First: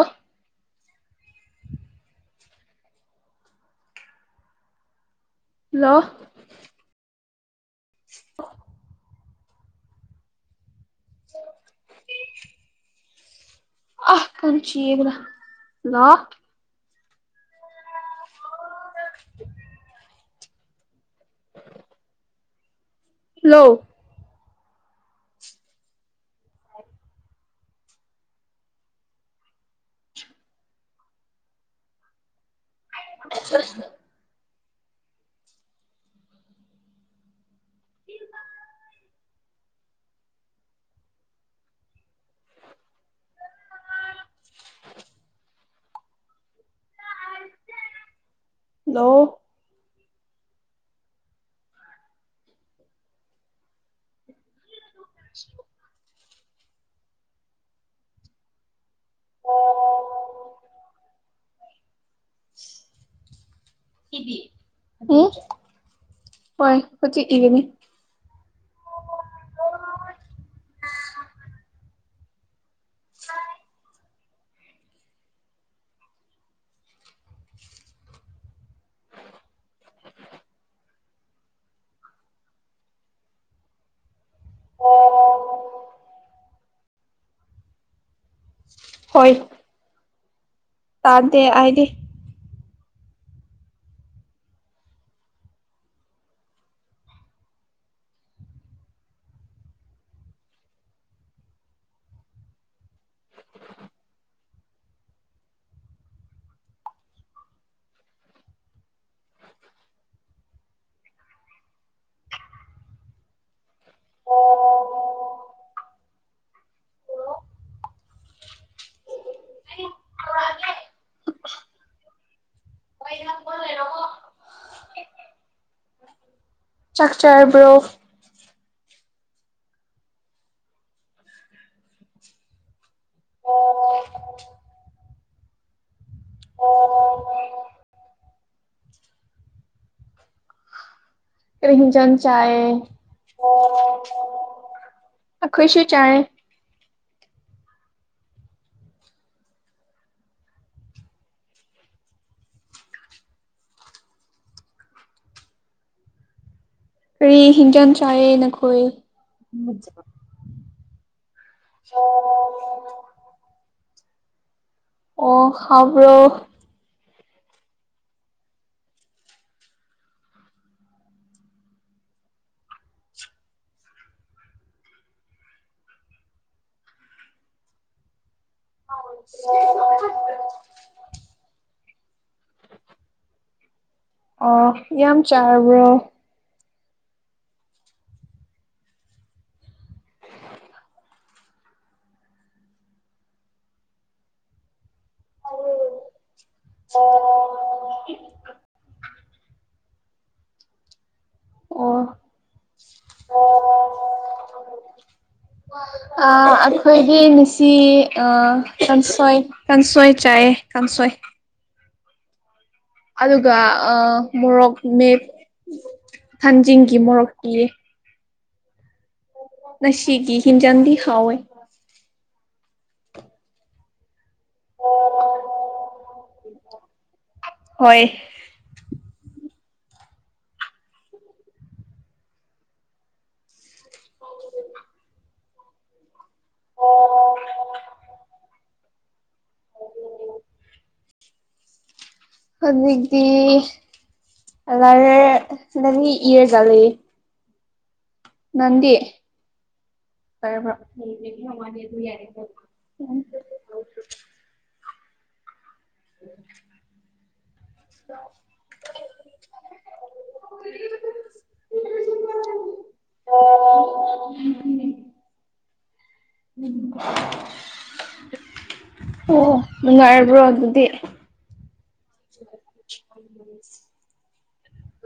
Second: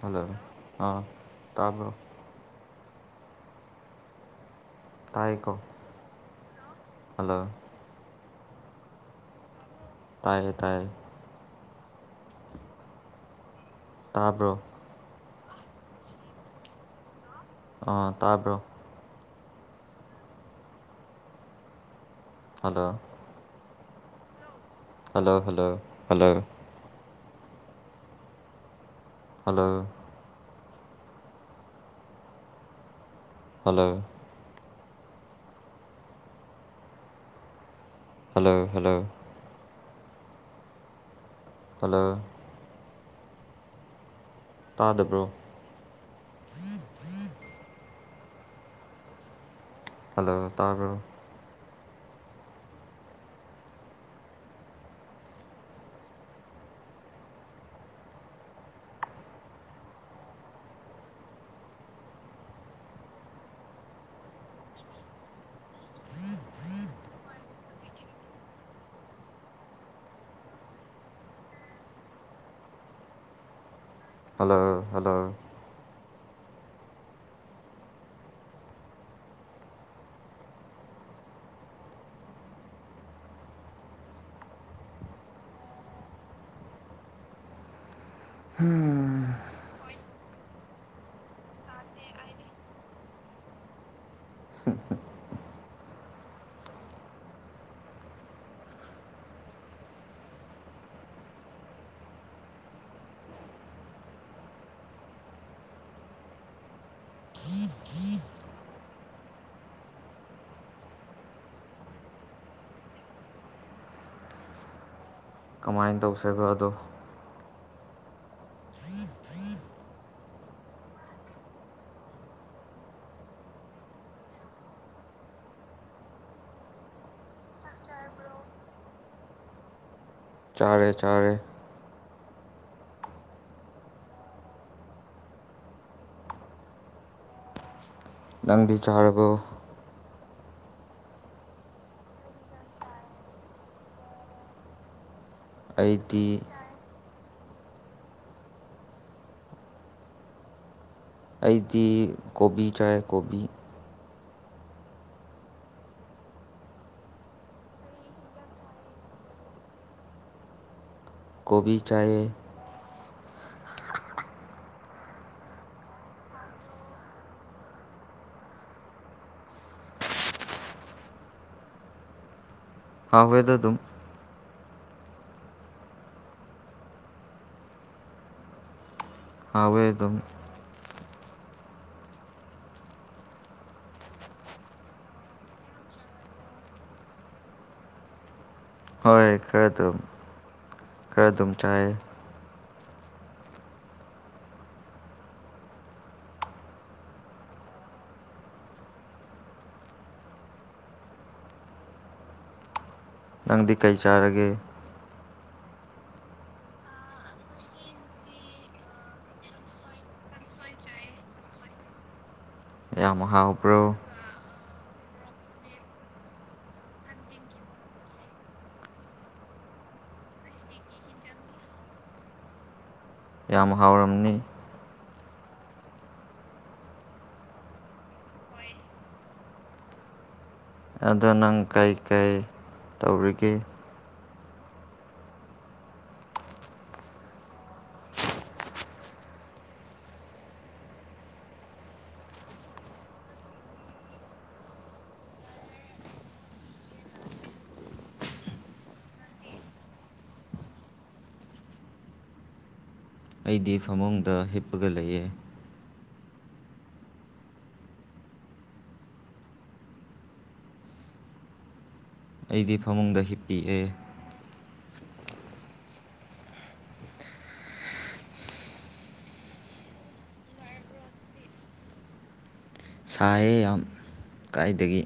hello ꯑ ꯇꯥꯕ꯭ꯔꯣ ꯇꯥꯏꯈꯣ ꯍꯜꯂꯣ ꯍꯜꯂꯣ ꯑ ꯇꯌꯦ ꯇꯥꯏꯌꯦ ꯑ ꯀ ꯇꯥꯕ꯭ꯔꯣ ꯆꯕ ꯂꯥꯛ ꯑꯥ ꯇꯥꯕ꯭ꯔꯣ [inaudible] ꯍꯜꯂꯣ ꯊ ꯍꯜꯂꯣ ꯍꯜꯂꯣ ꯍꯜꯂꯣ ꯍꯜꯂꯣ ꯁꯅ ꯍꯜꯂꯣ ꯍꯜꯂꯣ ꯍꯜꯂꯣ ꯍꯂꯣ ꯎꯝ ꯍꯂꯣ ꯍꯗꯣ ꯇꯥꯕꯣ [inaudible] [inaudible] ꯎꯝ ꯍꯣꯏ ꯍꯣꯏꯖꯤꯤꯗꯅꯤ [inaudible] [inaudible] ꯍꯜꯂꯣ ꯍꯜꯂꯣ ꯑꯣ ꯑ ꯎꯝ ꯇꯥꯔꯗꯦ ꯑꯗꯤ ꯀꯃꯥꯏꯅ ꯇꯧꯁꯕꯣ ꯑꯗꯣ [inaudible] ꯋꯥ ꯂ ꯀ ꯂꯩꯔꯣ ꯆꯥꯛꯆꯔꯕ꯭ꯔꯣ ꯆꯥꯔꯦ ꯆꯥꯔꯦ ꯑꯣ ꯅꯪꯕꯤ ꯆꯥꯔꯕ ꯀꯆꯟ ꯆꯌꯦ ꯑꯈꯣꯏꯁꯨꯨ ꯆꯥꯅꯦꯦ ꯑꯩꯗꯤ ꯑꯩꯗꯤ ꯣꯕꯤ ꯆꯥꯒꯣꯕꯤ ꯀꯔꯤ ꯍꯤꯡꯖꯥꯡ ꯆꯥꯏꯑ ꯅꯈꯣꯏ ꯀꯣꯕꯤꯤ ꯆꯌꯦ ꯑꯣ ꯍꯥꯕ꯭ꯔꯣ ꯑꯋꯗ ꯑꯗꯨꯝ ꯍꯥꯎꯋꯦ ꯑꯗꯨꯝ [unintelligible] ꯑ ꯌꯥꯝ ꯆꯥꯔꯕ꯭ꯔꯣ ꯍꯣꯏ ꯈꯔ ꯇ ꯈꯔ ꯑꯗꯨꯝ ꯆꯥꯏ ꯑ ꯑꯣ ꯑꯣ ꯅꯪꯗꯤ ꯀꯩ ꯆꯥꯔꯒꯦ ꯑꯩꯈꯣꯏꯒꯤ ꯃꯤꯁꯤ ꯄꯁꯣꯏ ꯆꯥꯏꯑ ꯀꯥꯡꯁꯣꯏ ꯌꯥꯝ ꯑꯗꯨꯒ ꯍꯥꯎꯕ꯭ꯔꯣ ꯃꯣꯔꯣꯛ ꯃꯦ ꯊꯥꯟꯖꯤꯡꯒꯤ ꯃꯣꯔꯣꯛꯀꯤꯤ ꯅꯁꯤꯒꯤ ꯍꯤꯡꯟꯖꯟꯗꯤ ꯍꯥꯎꯋꯦ ꯌꯥꯝ ꯍꯥꯎꯔꯝꯅꯤ ꯍꯣꯏ ꯑꯗꯣ ꯅꯪ ꯀꯩꯀꯩ ꯇꯧꯔꯤꯒꯦ [inaudible] ꯍꯗꯒꯤꯗꯤ ꯑꯔ ꯏ ꯂꯦ ꯅꯗꯤꯔ ꯌꯥ ꯑꯩꯗꯤ ꯐꯃꯨꯡꯗ ꯍꯤꯞꯄꯒ ꯂꯩꯌꯦ [unintelligible] [unintelligible] ꯑꯩꯗꯤ ꯐꯃꯨꯡꯗ ꯍꯤꯞꯄꯤꯤꯑꯦ ꯎꯝ ꯑꯣ ꯅꯨꯡꯉꯥꯏꯔꯕ꯭ꯔꯣ ꯑꯗꯨꯗꯤ ꯁꯥꯍꯦ ꯌꯥꯝ ꯀꯥꯏꯗꯒꯤ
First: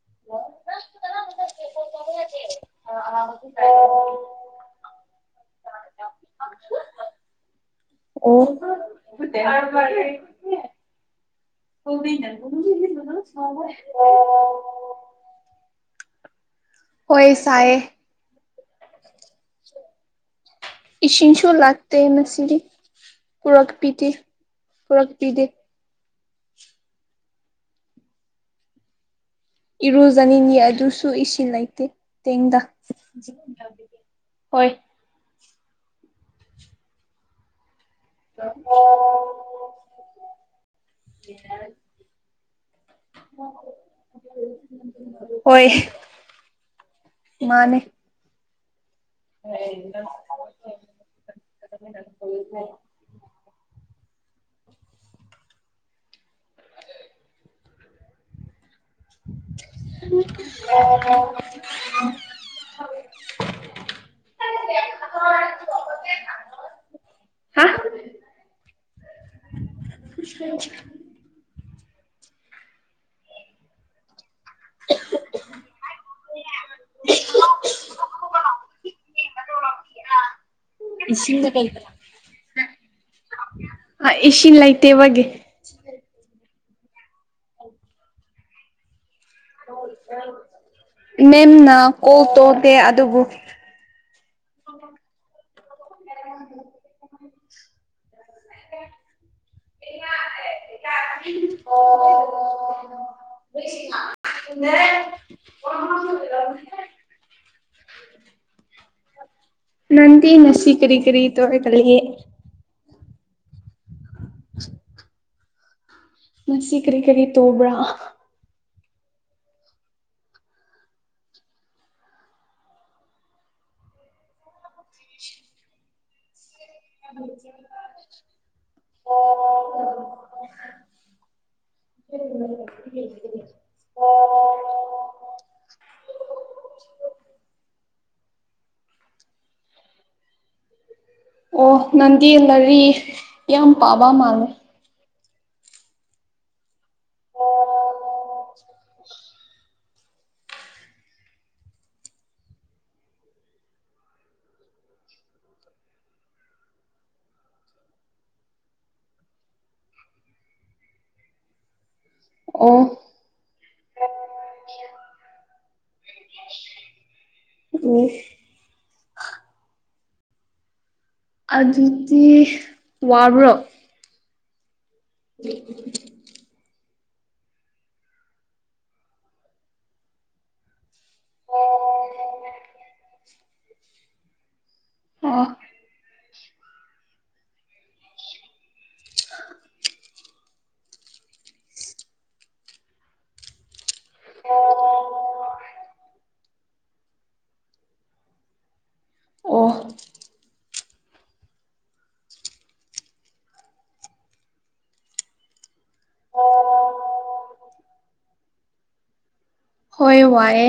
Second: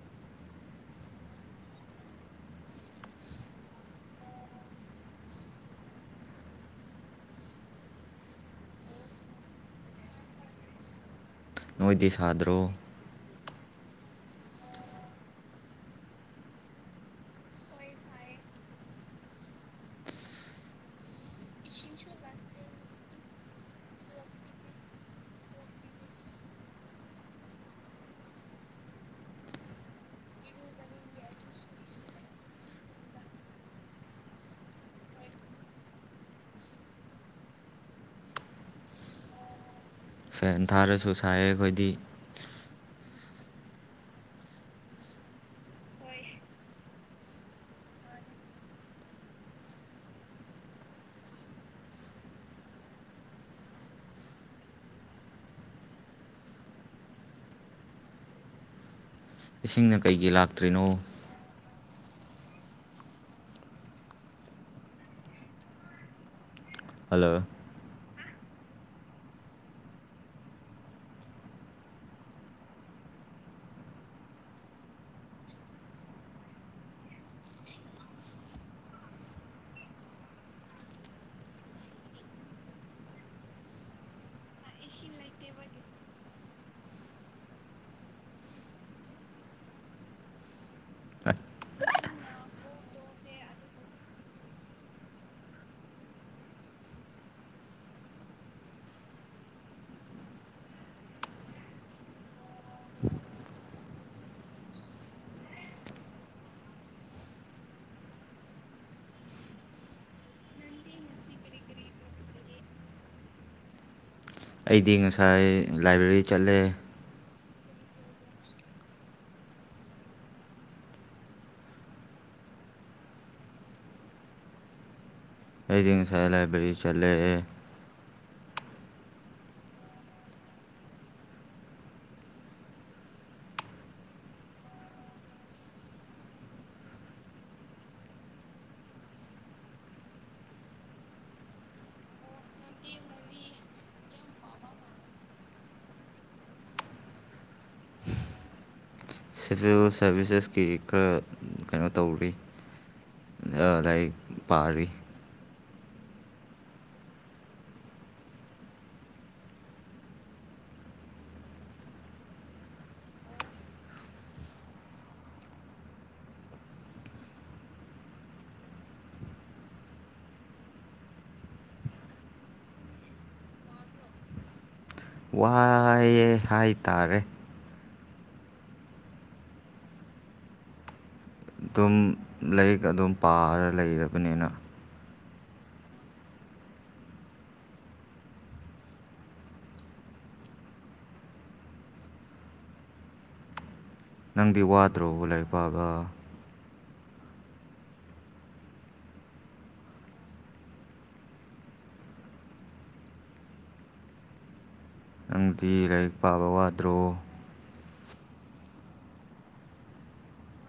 [unintelligible] ꯑ ꯑꯣ ꯅꯣꯏꯗꯤ ꯍꯕꯅꯒꯤꯅ ꯁꯥꯗ꯭ꯔꯣ ꯁꯃ ꯑꯣꯏꯣꯏ ꯁꯥꯏꯦ ꯏꯁꯤꯡꯤꯟ ꯁꯨꯔ ꯂꯥꯛꯇꯅ ꯁꯤꯔꯤ ꯀꯔꯛ ꯄꯤꯗ ꯀꯔꯛ ꯄꯤꯗ ꯏꯔꯨꯖꯅꯤꯅꯤ ꯑꯗꯨꯁꯨ ꯏꯁꯤꯡ ꯂꯩꯇꯦ ꯇꯦꯡꯗ ꯍꯣꯏ ꯑꯣ ꯐꯦꯟ ꯊꯥꯔꯁꯨ ꯁꯥꯏꯌꯦ ꯑꯩꯈꯣꯏꯗꯤ [unintelligible] ꯍꯣꯏ ꯃꯥꯅꯦ [unintelligible] [unintelligible] [inaudible] ꯏꯁꯤꯡꯅ ꯀꯩꯒꯤ ꯂꯥꯛꯇ꯭ꯔꯤꯅꯣ ꯑ [inaudible] ꯍꯦꯁ ꯍꯜꯂꯣ ꯍꯨꯏ ꯑꯩꯗꯤ ꯈꯡꯗꯔꯦ ꯁꯣꯔ-ꯁꯣꯔ-ꯁꯣꯔ ꯑꯍꯥꯝ ꯍ ꯇꯔꯨꯂꯣꯚ ꯄꯤꯉꯦ ꯑꯥ-ꯏꯁꯤꯉ ꯒꯥ ꯀꯩꯒꯅꯣ-ꯍꯨꯉ ꯑ ꯏꯁꯤꯤꯟ ꯂꯥꯏꯇꯦ ꯏꯕꯦ ꯑꯣ ꯃꯦꯝꯅ ꯀꯣꯜ ꯇꯧꯗꯦ ꯑꯗꯨꯕꯨ ꯎ ꯑꯣ ꯁꯨꯔ ꯅꯟꯤ ꯅꯁꯤ ꯀꯔꯤ ꯀꯔꯤ ꯇꯣꯔ ꯀꯦ ꯑꯩꯗꯤ ꯉꯁꯥꯏ ꯂꯥꯏꯕ꯭ꯔꯦꯔꯤ ꯆꯠꯂꯦ ꯇꯣꯕ꯭ꯔꯥ ꯑꯦꯗꯤ ꯉꯁꯥꯏ ꯂꯥꯏꯕ꯭ꯔꯤ ꯑꯩ ꯅꯡꯕꯨ ꯅꯨꯡꯁꯤ ꯍꯥꯏꯕꯥ ꯑꯥ ꯕꯥ ꯍꯥ ꯑ ꯑꯣ ꯅꯟꯗꯤ ꯅꯔꯤ ꯌꯥꯝ ꯄꯥꯕ ꯃꯥꯜꯅꯦ ꯑꯣ ꯑꯣ ꯑꯣ ꯁꯤꯚꯤꯜ ꯁꯥꯔꯚꯤꯁꯁꯦꯁꯀꯤ ꯈꯔ ꯀꯩꯅꯣ ꯇꯧꯔꯤ ꯂꯥꯏꯛ ꯄꯥꯔꯤ ꯑꯣ ꯎꯝ ꯑꯗꯨꯗꯤ ꯋꯥꯕ꯭ꯔꯣ ꯋꯥꯏꯑꯦ ꯍꯥꯏꯇꯥꯔꯦ ꯑꯗꯨꯝ ꯂꯥꯏꯔꯤꯛ ꯑꯗꯨꯝ ꯄꯥꯔ ꯂꯩꯔꯕꯅꯤꯅ ꯑꯣ ꯍꯥ ꯅꯪꯗꯤ ꯋꯥꯗ꯭ꯔꯣ ꯂꯥꯏꯔꯤꯛ ꯄꯥꯕ ꯑꯣ ꯅꯪꯗꯤ ꯂꯥꯏꯔꯤꯛ ꯄꯥꯕ ꯋꯥꯗ꯭ꯔꯣ ꯍꯣꯏ ꯋꯥꯔꯦ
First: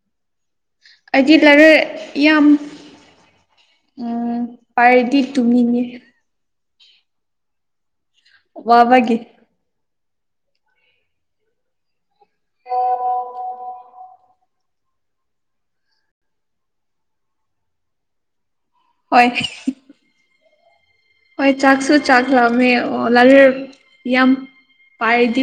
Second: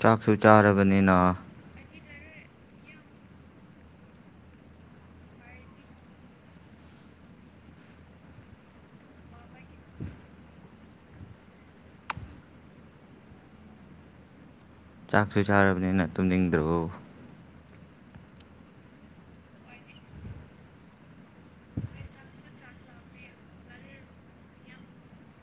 ꯆꯥꯛꯁꯨ ꯆꯥꯔꯕꯅꯤꯅ ꯑꯩꯗꯤ ꯂꯥꯏꯔꯤꯛ ꯌꯥꯝ ꯎ ꯄꯥꯏꯔꯗꯤ ꯇꯨꯝꯅꯤꯡꯉ ꯋꯥꯕꯒꯤ ꯑꯣ ꯆꯥꯛꯁꯨ ꯆꯥꯔꯕꯅꯤꯅ ꯇꯨꯝꯅꯤꯡꯗ꯭ꯔꯣ ꯍꯣꯏ ꯍꯣꯏ ꯆꯥꯛꯁꯨ ꯆꯥꯛ ꯂꯥꯛꯑꯃꯦ ꯂꯥꯂꯨꯔ ꯌꯥꯝ ꯄꯥꯥꯏꯗꯤ